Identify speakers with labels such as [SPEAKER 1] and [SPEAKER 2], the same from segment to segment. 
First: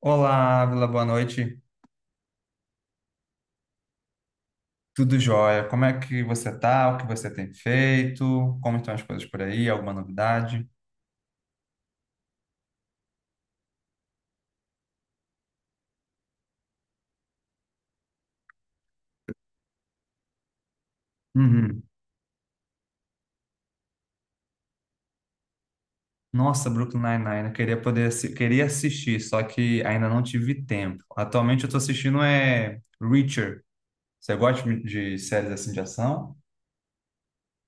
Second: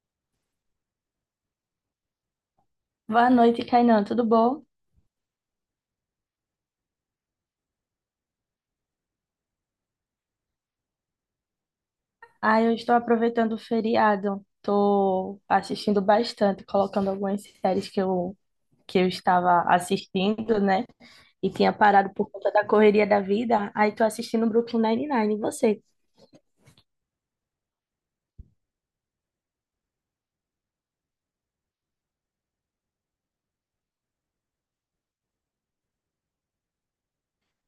[SPEAKER 1] Olá, Ávila, boa noite.
[SPEAKER 2] Boa noite, Kainan. Tudo bom?
[SPEAKER 1] Tudo jóia? Como é que você tá? O que você tem feito? Como estão as coisas por aí? Alguma novidade?
[SPEAKER 2] Ah, eu estou aproveitando o feriado. Estou assistindo bastante, colocando algumas séries que eu estava assistindo, né? E tinha
[SPEAKER 1] Uhum.
[SPEAKER 2] parado por conta da correria da vida. Aí estou assistindo Brooklyn Nine-Nine. E você?
[SPEAKER 1] Nossa, Brooklyn Nine-Nine, eu queria poder queria assistir, só que ainda não tive tempo. Atualmente eu tô assistindo é Reacher. Você gosta de séries assim de ação?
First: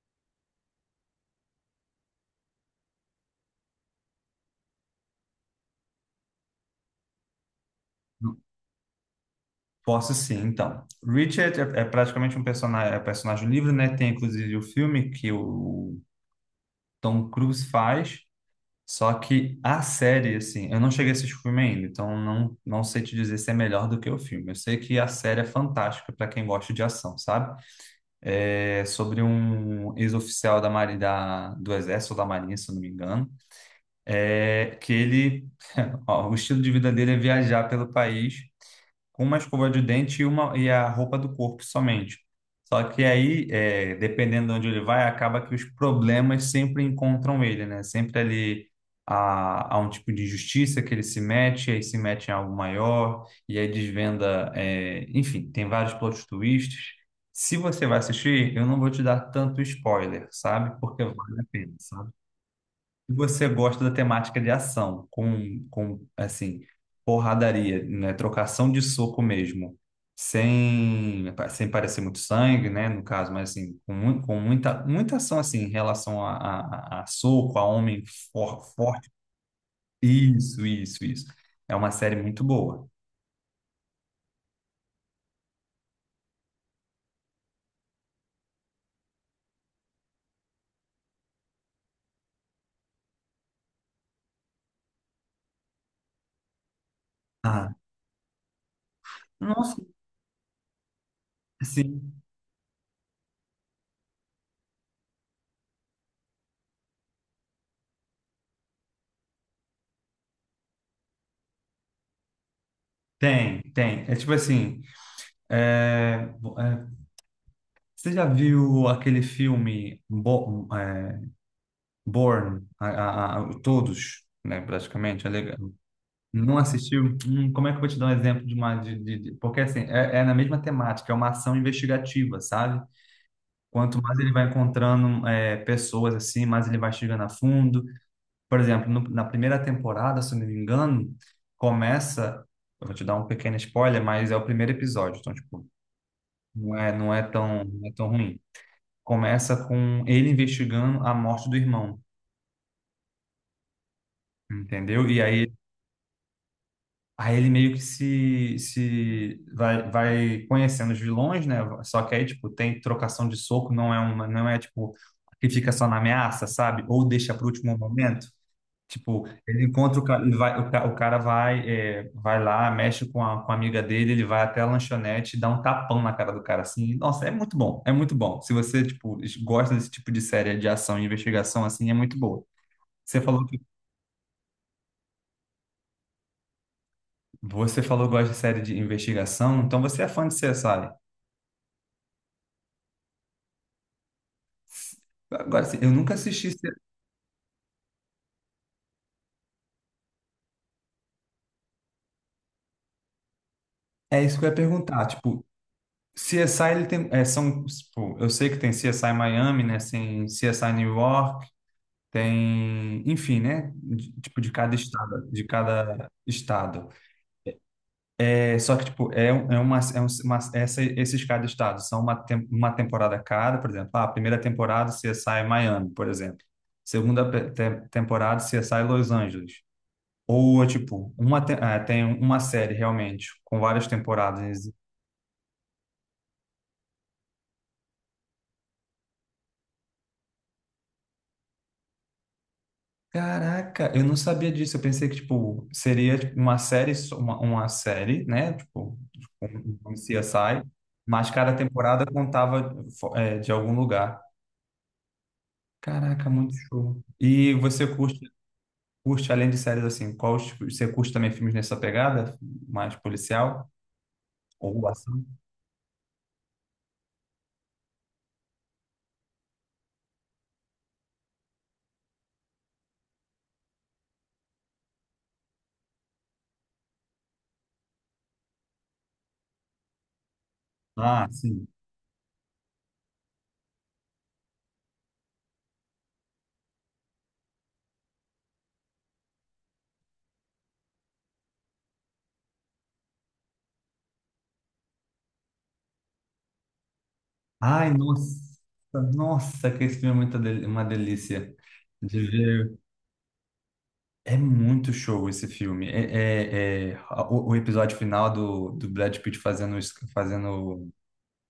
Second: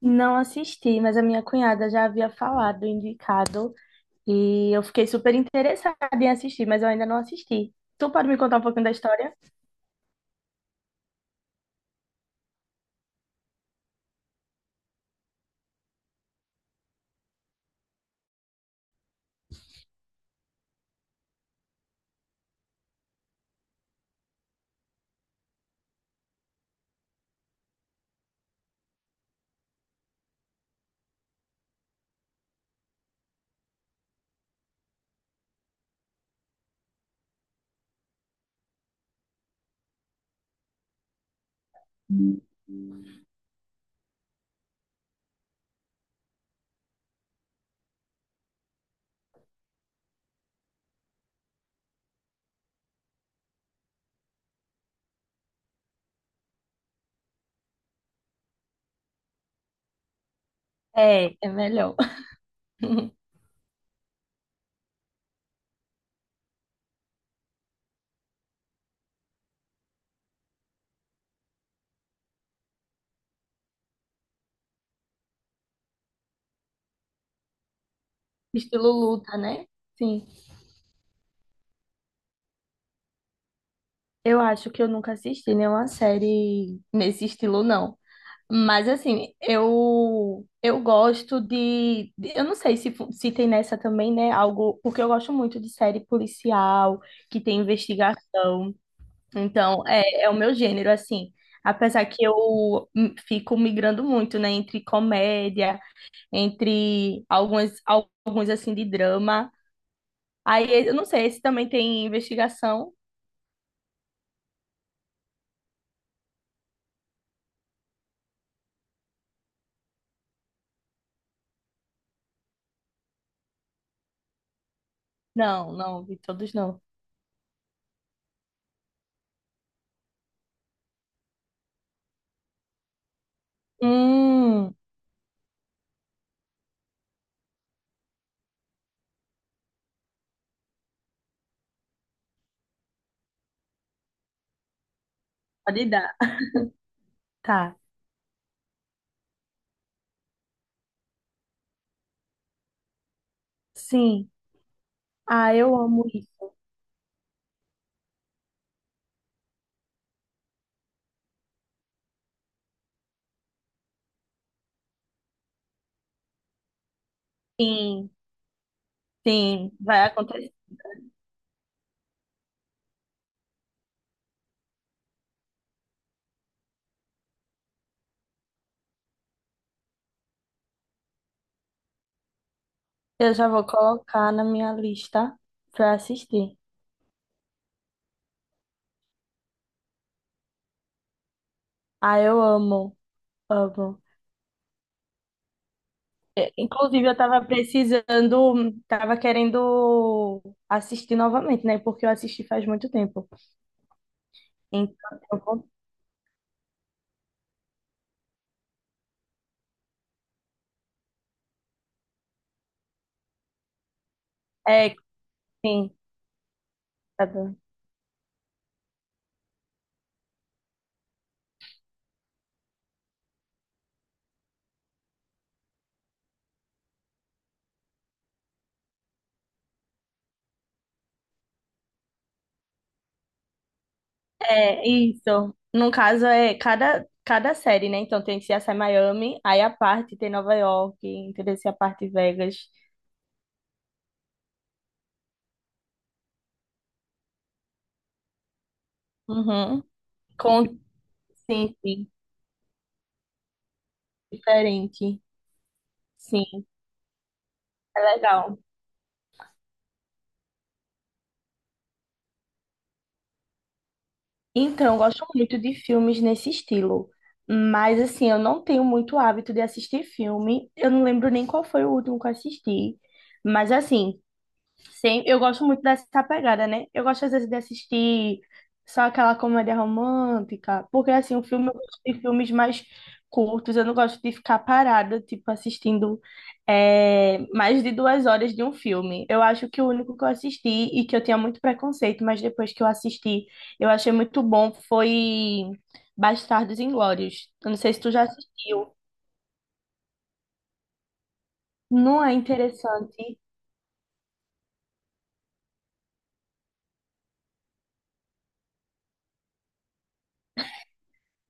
[SPEAKER 2] Não assisti, mas a minha cunhada já havia falado, indicado. E eu fiquei super interessada em assistir, mas eu ainda não assisti. Tu pode me contar um pouquinho da história?
[SPEAKER 1] Posso sim, então. Richard é praticamente um personagem, é personagem livre, né? Tem inclusive o filme que o Tom Cruise faz. Só que a série, assim, eu não cheguei a assistir o filme ainda, então não sei te dizer se é melhor do que o filme. Eu sei que a série é fantástica para quem gosta de ação, sabe? É sobre um ex-oficial da Marinha, do Exército ou da Marinha, se eu não me engano, é, que ele, ó, o estilo de vida dele é viajar pelo país com uma escova de dente e a roupa do corpo somente. Só que aí, dependendo de onde ele vai, acaba que os problemas sempre encontram ele, né? Sempre ali há um tipo de injustiça que ele se mete, aí se mete em algo maior, e aí desvenda. Enfim, tem vários plot twists. Se você vai assistir, eu não vou te dar tanto spoiler, sabe? Porque
[SPEAKER 2] É,
[SPEAKER 1] vale a
[SPEAKER 2] é
[SPEAKER 1] pena,
[SPEAKER 2] melhor.
[SPEAKER 1] sabe? E você gosta da temática de ação, com assim, porradaria, né? Trocação de soco mesmo. Sem parecer muito sangue, né? No caso, mas assim, com muita ação assim, em relação a soco, a homem
[SPEAKER 2] Estilo
[SPEAKER 1] forte.
[SPEAKER 2] luta, né? Sim.
[SPEAKER 1] Isso. É uma série muito boa.
[SPEAKER 2] Eu acho que eu nunca assisti nenhuma série nesse estilo, não. Mas assim, eu gosto de, eu não sei se se tem nessa também, né, algo, porque eu gosto muito de série policial, que tem
[SPEAKER 1] Ah,
[SPEAKER 2] investigação.
[SPEAKER 1] nossa,
[SPEAKER 2] Então, é, é o meu gênero assim. Apesar
[SPEAKER 1] sim,
[SPEAKER 2] que eu fico migrando muito, né, entre comédia, entre algumas alguns assim de drama. Aí eu não sei, esse também tem investigação?
[SPEAKER 1] tem. É tipo assim, é, é, você já viu aquele filme Born, todos, né, praticamente, é legal.
[SPEAKER 2] Não, não, vi todos
[SPEAKER 1] Não
[SPEAKER 2] não.
[SPEAKER 1] assistiu? Como é que eu vou te dar um exemplo de uma... porque, assim, é na mesma temática, é uma ação investigativa, sabe? Quanto mais ele vai
[SPEAKER 2] Hum.
[SPEAKER 1] encontrando pessoas, assim, mais ele vai chegando a fundo. Por exemplo, na primeira temporada, se eu não me engano, começa... Eu vou te dar um pequeno spoiler, mas é o primeiro episódio, então, tipo,
[SPEAKER 2] Pode dar. Tá.
[SPEAKER 1] não é tão ruim. Começa com ele investigando a morte do irmão,
[SPEAKER 2] Sim.
[SPEAKER 1] entendeu?
[SPEAKER 2] Ah, eu amo isso.
[SPEAKER 1] Aí ele meio que se vai, vai conhecendo os vilões, né? Só que aí, tipo, tem trocação de soco, não é tipo que fica só na ameaça, sabe? Ou deixa para o último
[SPEAKER 2] Sim,
[SPEAKER 1] momento. Tipo, ele
[SPEAKER 2] sim,
[SPEAKER 1] encontra o
[SPEAKER 2] vai
[SPEAKER 1] cara, ele
[SPEAKER 2] acontecer.
[SPEAKER 1] vai, o cara vai, vai lá, mexe com a amiga dele, ele vai até a lanchonete, e dá um tapão na cara do cara assim. Nossa, é muito bom. Se você, tipo, gosta desse tipo de série de ação e investigação assim, é muito boa. Você
[SPEAKER 2] Eu
[SPEAKER 1] falou
[SPEAKER 2] já
[SPEAKER 1] que
[SPEAKER 2] vou colocar na minha lista pra assistir.
[SPEAKER 1] Você falou que gosta de série de investigação, então você é fã de CSI.
[SPEAKER 2] Ah, eu amo, amo.
[SPEAKER 1] Agora, assim, eu nunca assisti.
[SPEAKER 2] É,
[SPEAKER 1] C-
[SPEAKER 2] inclusive, eu tava precisando, tava querendo assistir novamente, né? Porque eu assisti faz muito tempo.
[SPEAKER 1] É isso que eu ia perguntar.
[SPEAKER 2] Então, eu
[SPEAKER 1] Tipo,
[SPEAKER 2] vou...
[SPEAKER 1] CSI, ele tem. É, são, tipo, eu sei que tem CSI Miami, né? Tem CSI New York, tem. Enfim, né? de- tipo, de cada
[SPEAKER 2] É,
[SPEAKER 1] estado. De
[SPEAKER 2] sim,
[SPEAKER 1] cada estado.
[SPEAKER 2] tá bom.
[SPEAKER 1] É, só que, tipo, é uma. Uma essa, esses cada estado são uma, uma temporada cada, por exemplo. Ah, a primeira temporada CSI Miami, por exemplo. Segunda temporada CSI Los Angeles. Ou é tipo, uma ah, tem uma série realmente, com várias temporadas.
[SPEAKER 2] É, isso. No caso, é cada, cada série, né? Então, tem CSI Miami, aí a parte tem Nova York, entendeu? Se a parte Vegas.
[SPEAKER 1] Caraca, eu não sabia disso. Eu pensei que, tipo, seria tipo, uma série, só- uma série, né? Tipo,
[SPEAKER 2] Uhum.
[SPEAKER 1] um CSI,
[SPEAKER 2] Com...
[SPEAKER 1] mas cada
[SPEAKER 2] Sim,
[SPEAKER 1] temporada
[SPEAKER 2] sim.
[SPEAKER 1] contava de algum lugar.
[SPEAKER 2] Diferente.
[SPEAKER 1] Caraca, muito
[SPEAKER 2] Sim,
[SPEAKER 1] show. E você
[SPEAKER 2] é
[SPEAKER 1] curte,
[SPEAKER 2] legal.
[SPEAKER 1] curte além de séries assim, qual, você curte também filmes nessa pegada? Mais policial?
[SPEAKER 2] Então,
[SPEAKER 1] Ou
[SPEAKER 2] eu
[SPEAKER 1] ação?
[SPEAKER 2] gosto muito de filmes nesse estilo. Mas, assim, eu não tenho muito hábito de assistir filme. Eu não lembro nem qual foi o último que eu assisti. Mas, assim, sim, eu gosto muito dessa pegada, né? Eu gosto às vezes de assistir só aquela comédia romântica, porque
[SPEAKER 1] Ah,
[SPEAKER 2] assim, o
[SPEAKER 1] sim.
[SPEAKER 2] filme, eu gosto de filmes mais curtos, eu não gosto de ficar parada, tipo, assistindo, é, mais de duas horas de um filme. Eu acho que o único que eu assisti e que eu tinha muito preconceito, mas depois que eu assisti, eu achei muito bom, foi Bastardos Inglórios. Eu não
[SPEAKER 1] Ai,
[SPEAKER 2] sei se tu já assistiu.
[SPEAKER 1] nossa, que esse filme é uma delícia de
[SPEAKER 2] Não é
[SPEAKER 1] ver.
[SPEAKER 2] interessante?
[SPEAKER 1] É muito show esse filme. O episódio final do Brad Pitt fazendo, fazendo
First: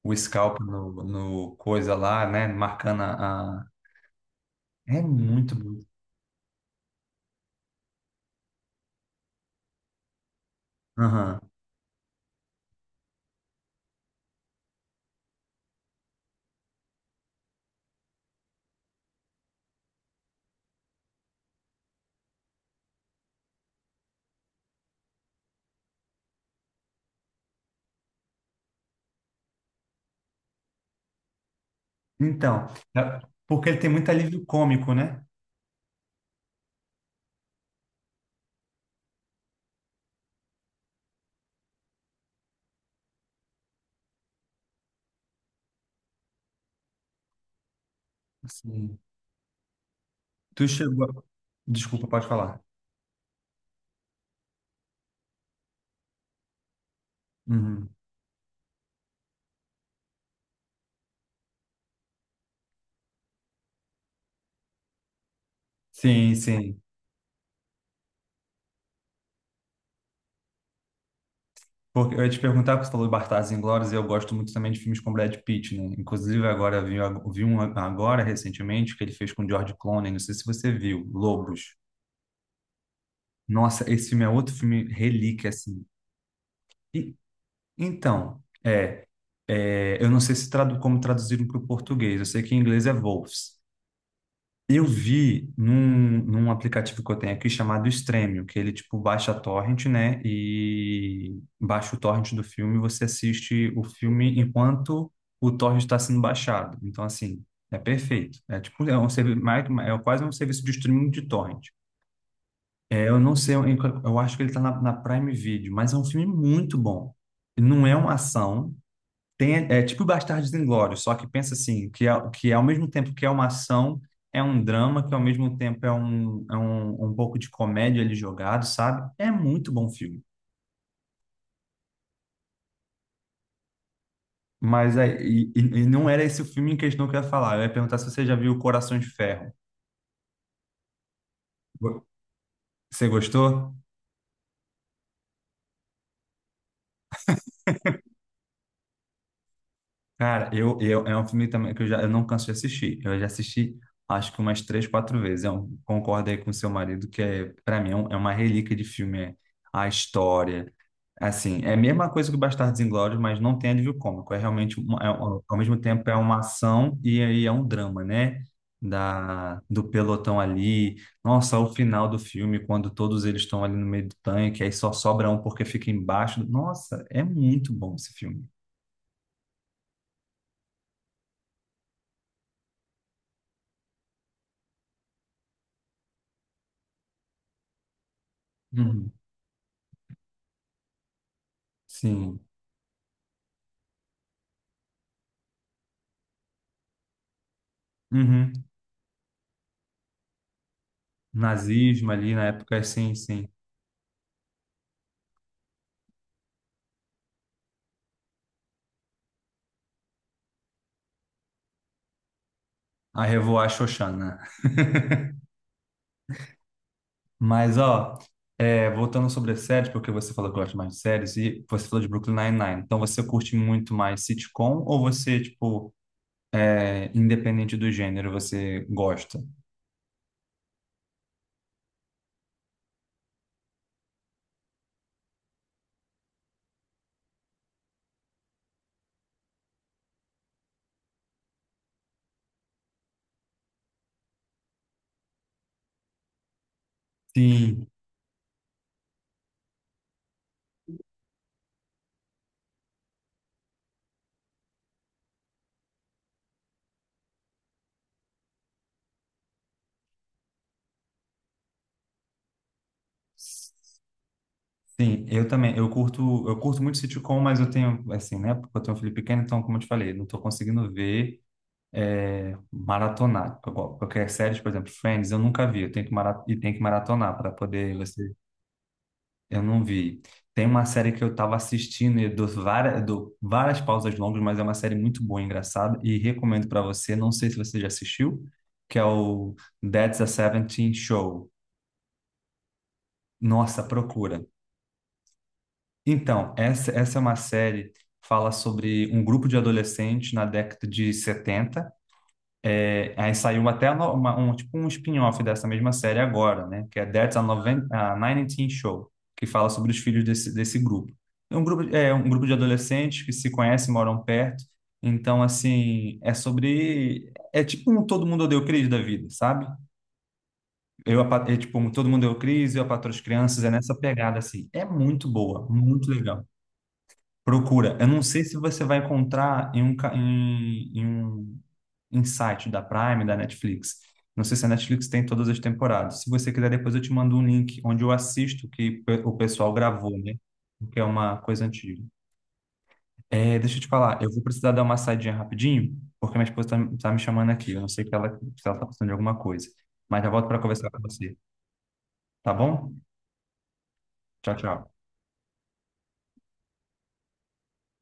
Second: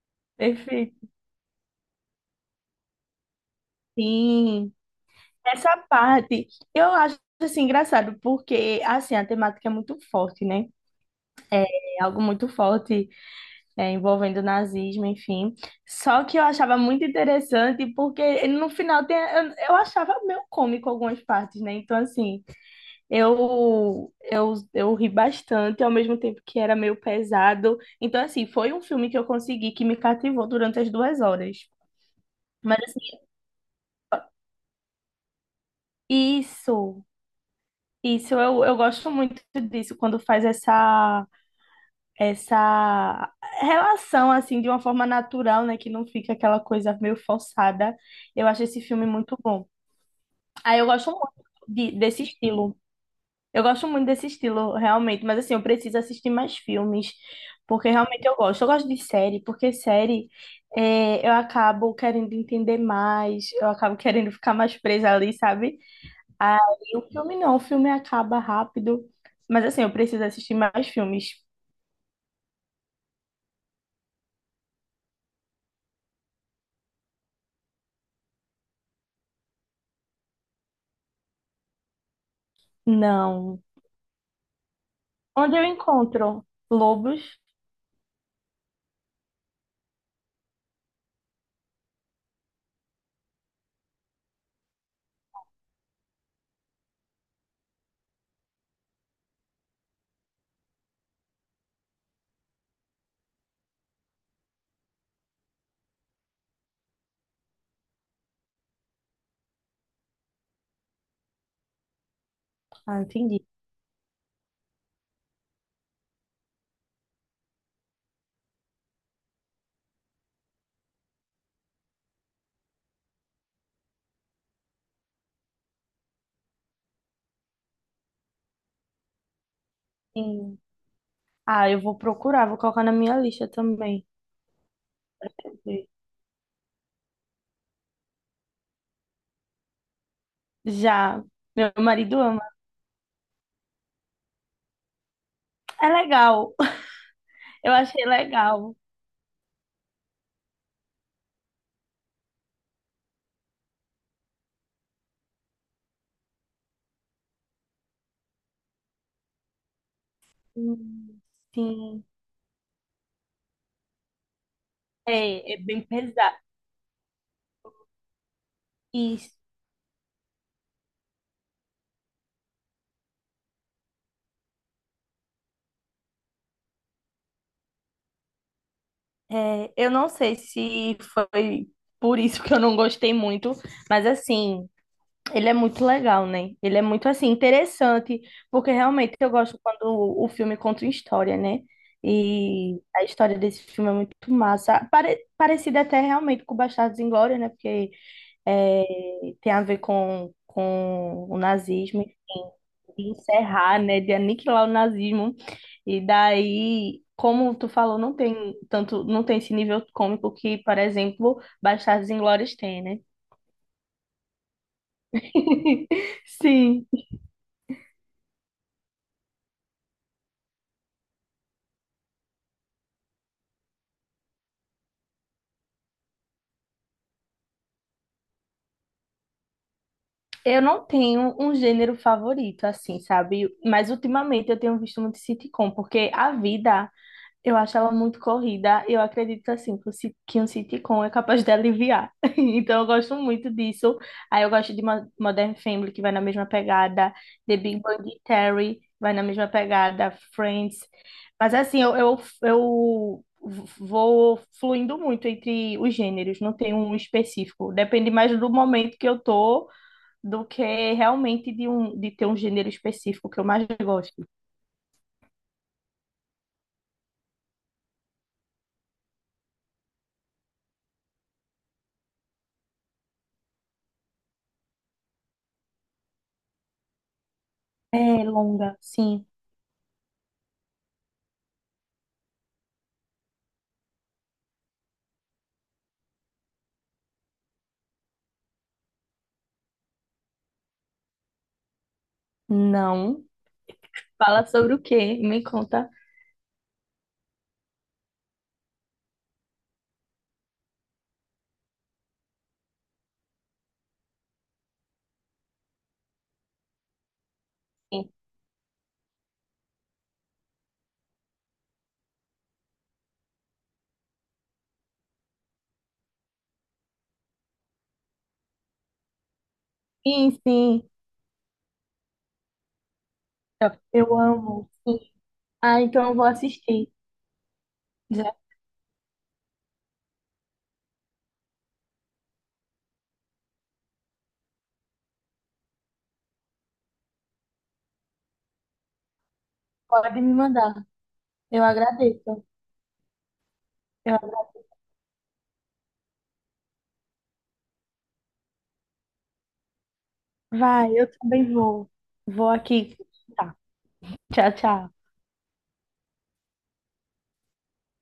[SPEAKER 1] o scalp
[SPEAKER 2] Perfeito.
[SPEAKER 1] no coisa lá, né? Marcando
[SPEAKER 2] Sim.
[SPEAKER 1] É muito
[SPEAKER 2] Essa
[SPEAKER 1] bom.
[SPEAKER 2] parte eu acho assim engraçado, porque assim, a temática é muito forte, né?
[SPEAKER 1] Aham.
[SPEAKER 2] É algo muito forte, é, envolvendo o nazismo, enfim. Só que eu achava muito interessante, porque no final tem, eu achava meio cômico algumas partes, né? Então, assim, eu ri bastante, ao mesmo tempo que era meio pesado. Então, assim, foi um filme que eu consegui que me cativou durante as duas horas.
[SPEAKER 1] Então,
[SPEAKER 2] Mas,
[SPEAKER 1] é-
[SPEAKER 2] assim,
[SPEAKER 1] porque ele tem muito alívio cômico, né?
[SPEAKER 2] isso, isso, eu gosto muito disso, quando faz essa. Essa relação assim de uma forma natural, né, que não fica aquela coisa meio forçada. Eu acho esse
[SPEAKER 1] Sim.
[SPEAKER 2] filme muito bom.
[SPEAKER 1] Tu
[SPEAKER 2] Aí eu
[SPEAKER 1] chegou.
[SPEAKER 2] gosto
[SPEAKER 1] A-
[SPEAKER 2] muito
[SPEAKER 1] Desculpa,
[SPEAKER 2] desse
[SPEAKER 1] pode falar.
[SPEAKER 2] estilo. Eu gosto muito desse estilo, realmente, mas assim, eu preciso assistir mais filmes,
[SPEAKER 1] Uhum.
[SPEAKER 2] porque realmente eu gosto. Eu gosto de série, porque série, é, eu acabo querendo entender mais, eu acabo querendo ficar mais presa ali, sabe? Aí
[SPEAKER 1] Sim.
[SPEAKER 2] o filme não, o filme acaba rápido, mas assim, eu preciso assistir mais filmes.
[SPEAKER 1] Porque eu ia te perguntar, porque você falou de Bastardos Inglórios, e eu gosto muito também de filmes com Brad Pitt, né? Inclusive, vi um agora, recentemente, que ele fez com George Clooney, não sei se você viu, Lobos.
[SPEAKER 2] Não.
[SPEAKER 1] Nossa, esse filme é outro filme relíquia,
[SPEAKER 2] Onde eu
[SPEAKER 1] assim.
[SPEAKER 2] encontro
[SPEAKER 1] E,
[SPEAKER 2] lobos?
[SPEAKER 1] então, é, eu não sei se tradu como traduziram para o português, eu sei que em inglês é Wolves. Eu vi num aplicativo que eu tenho aqui chamado Stremio, que ele tipo baixa a torrent, né? E baixa o torrent do filme, você assiste o filme enquanto o torrent está sendo baixado. Então assim, é perfeito. É um serviço, é quase um serviço de streaming de torrent.
[SPEAKER 2] Ah,
[SPEAKER 1] Eu não
[SPEAKER 2] entendi.
[SPEAKER 1] sei, eu acho que ele está na Prime Video, mas é um filme muito bom. Não é uma ação, tem, é tipo Bastardos Inglórios, só que pensa assim, que é ao mesmo tempo que é uma ação, é um drama, que ao mesmo tempo um pouco de comédia ali jogado, sabe? É muito bom filme.
[SPEAKER 2] Sim. Ah, eu vou procurar, vou colocar na minha lista também.
[SPEAKER 1] Mas é,
[SPEAKER 2] Deixa eu
[SPEAKER 1] e
[SPEAKER 2] ver.
[SPEAKER 1] não era esse o filme em questão que eu ia falar. Eu ia perguntar se você já viu Coração de Ferro.
[SPEAKER 2] Já, meu marido ama.
[SPEAKER 1] Você gostou?
[SPEAKER 2] É legal. Eu achei legal.
[SPEAKER 1] Cara, é um filme também que eu não canso de assistir. Eu já assisti, acho que umas três, quatro vezes. Eu concordo aí com o seu marido, para mim é uma relíquia de filme. É a história.
[SPEAKER 2] Hum,
[SPEAKER 1] Assim, é a
[SPEAKER 2] Sim.
[SPEAKER 1] mesma coisa que o Bastardos Inglórios, mas não tem alívio cômico. É realmente,
[SPEAKER 2] É,
[SPEAKER 1] ao
[SPEAKER 2] é
[SPEAKER 1] mesmo
[SPEAKER 2] bem
[SPEAKER 1] tempo, é
[SPEAKER 2] pesado.
[SPEAKER 1] uma ação e aí é um drama, né?
[SPEAKER 2] Isso.
[SPEAKER 1] Do pelotão ali. Nossa, o final do filme, quando todos eles estão ali no meio do tanque, aí só sobra um porque fica embaixo. Do- Nossa, é muito bom esse filme.
[SPEAKER 2] É, eu não sei se foi por isso que eu não gostei muito, mas assim. Ele é muito legal, né? Ele é muito assim interessante, porque
[SPEAKER 1] Uhum.
[SPEAKER 2] realmente eu gosto quando o filme conta uma história, né?
[SPEAKER 1] Sim.
[SPEAKER 2] E a história desse filme é muito massa, pare parecida até realmente com Bastardos Inglórios, né? Porque
[SPEAKER 1] Uhum.
[SPEAKER 2] é, tem a ver com o nazismo,
[SPEAKER 1] Nazismo ali na época,
[SPEAKER 2] enfim, de
[SPEAKER 1] sim.
[SPEAKER 2] encerrar, né? De aniquilar o nazismo. E daí, como tu falou, não tem tanto, não tem esse nível cômico que, por exemplo, Bastardos Inglórios tem, né?
[SPEAKER 1] A Revoar Xoxana.
[SPEAKER 2] Sim.
[SPEAKER 1] Mas, ó, voltando sobre as séries, porque você falou que gosta mais de séries e você falou de Brooklyn Nine-Nine. Então, você curte muito mais sitcom ou você, tipo, independente do gênero, você gosta?
[SPEAKER 2] Eu não tenho um gênero favorito, assim, sabe? Mas ultimamente eu tenho visto muito sitcom, porque a vida, eu acho ela muito corrida. Eu acredito, assim, que um sitcom é capaz de aliviar. Então eu gosto muito disso. Aí eu gosto de Modern Family, que vai na mesma pegada. The Big
[SPEAKER 1] Sim,
[SPEAKER 2] Bang Theory, vai na mesma pegada. Friends. Mas, assim, eu vou fluindo muito entre os gêneros, não tenho um específico. Depende mais do momento que eu tô do que realmente de ter um gênero específico que eu mais gosto.
[SPEAKER 1] sim, eu também. Eu curto muito sitcom, mas eu tenho, assim, né? Porque eu tenho um filho pequeno, então, como eu te falei, não tô conseguindo ver. Maratonar. Qualquer série, por exemplo, Friends, eu nunca vi, eu tenho e tem que maratonar para poder
[SPEAKER 2] É
[SPEAKER 1] você.
[SPEAKER 2] longa, sim.
[SPEAKER 1] Eu não vi. Tem uma série que eu estava assistindo e dou dou várias pausas longas, mas é uma série muito boa, engraçada, e recomendo para você. Não sei se você já assistiu, que é o That's a Seventeen Show.
[SPEAKER 2] Não.
[SPEAKER 1] Nossa,
[SPEAKER 2] Fala
[SPEAKER 1] procura.
[SPEAKER 2] sobre o quê? Me conta.
[SPEAKER 1] Então, essa é uma série que fala sobre um grupo de adolescentes na década de setenta. É, aí saiu até tipo um spin-off dessa mesma série agora, né? Que é That's a, Noven
[SPEAKER 2] Sim,
[SPEAKER 1] a 19 Show, que fala sobre os filhos desse grupo. É um grupo, é um grupo de adolescentes que se conhecem, moram perto. Então, assim, é sobre... É tipo um Todo Mundo Odeia o Chris da vida, sabe?
[SPEAKER 2] sim. sim.
[SPEAKER 1] É tipo um Todo Mundo Odeia o Chris, Eu, a Patroa e as Crianças, é
[SPEAKER 2] Eu,
[SPEAKER 1] nessa
[SPEAKER 2] eu
[SPEAKER 1] pegada, assim.
[SPEAKER 2] amo.
[SPEAKER 1] É
[SPEAKER 2] Sim.
[SPEAKER 1] muito boa,
[SPEAKER 2] Ah, então
[SPEAKER 1] muito
[SPEAKER 2] eu vou
[SPEAKER 1] legal.
[SPEAKER 2] assistir.
[SPEAKER 1] Procura. Eu não
[SPEAKER 2] Já
[SPEAKER 1] sei se você vai encontrar em um, em um Insight da Prime, da Netflix. Não sei se a Netflix tem todas as temporadas. Se você quiser, depois eu te mando um link onde eu assisto que o pessoal gravou,
[SPEAKER 2] pode me
[SPEAKER 1] né?
[SPEAKER 2] mandar.
[SPEAKER 1] Porque é uma
[SPEAKER 2] Eu
[SPEAKER 1] coisa antiga.
[SPEAKER 2] agradeço.
[SPEAKER 1] É, deixa eu te
[SPEAKER 2] Eu...
[SPEAKER 1] falar, eu vou
[SPEAKER 2] agra-
[SPEAKER 1] precisar dar uma saidinha rapidinho, porque minha esposa tá me chamando aqui. Eu não sei que ela, se ela tá precisando de alguma coisa. Mas já volto para conversar
[SPEAKER 2] Vai,
[SPEAKER 1] com
[SPEAKER 2] eu
[SPEAKER 1] você,
[SPEAKER 2] também vou. Vou
[SPEAKER 1] tá bom?
[SPEAKER 2] aqui. Tá. Tchau,
[SPEAKER 1] Tchau, tchau.
[SPEAKER 2] tchau.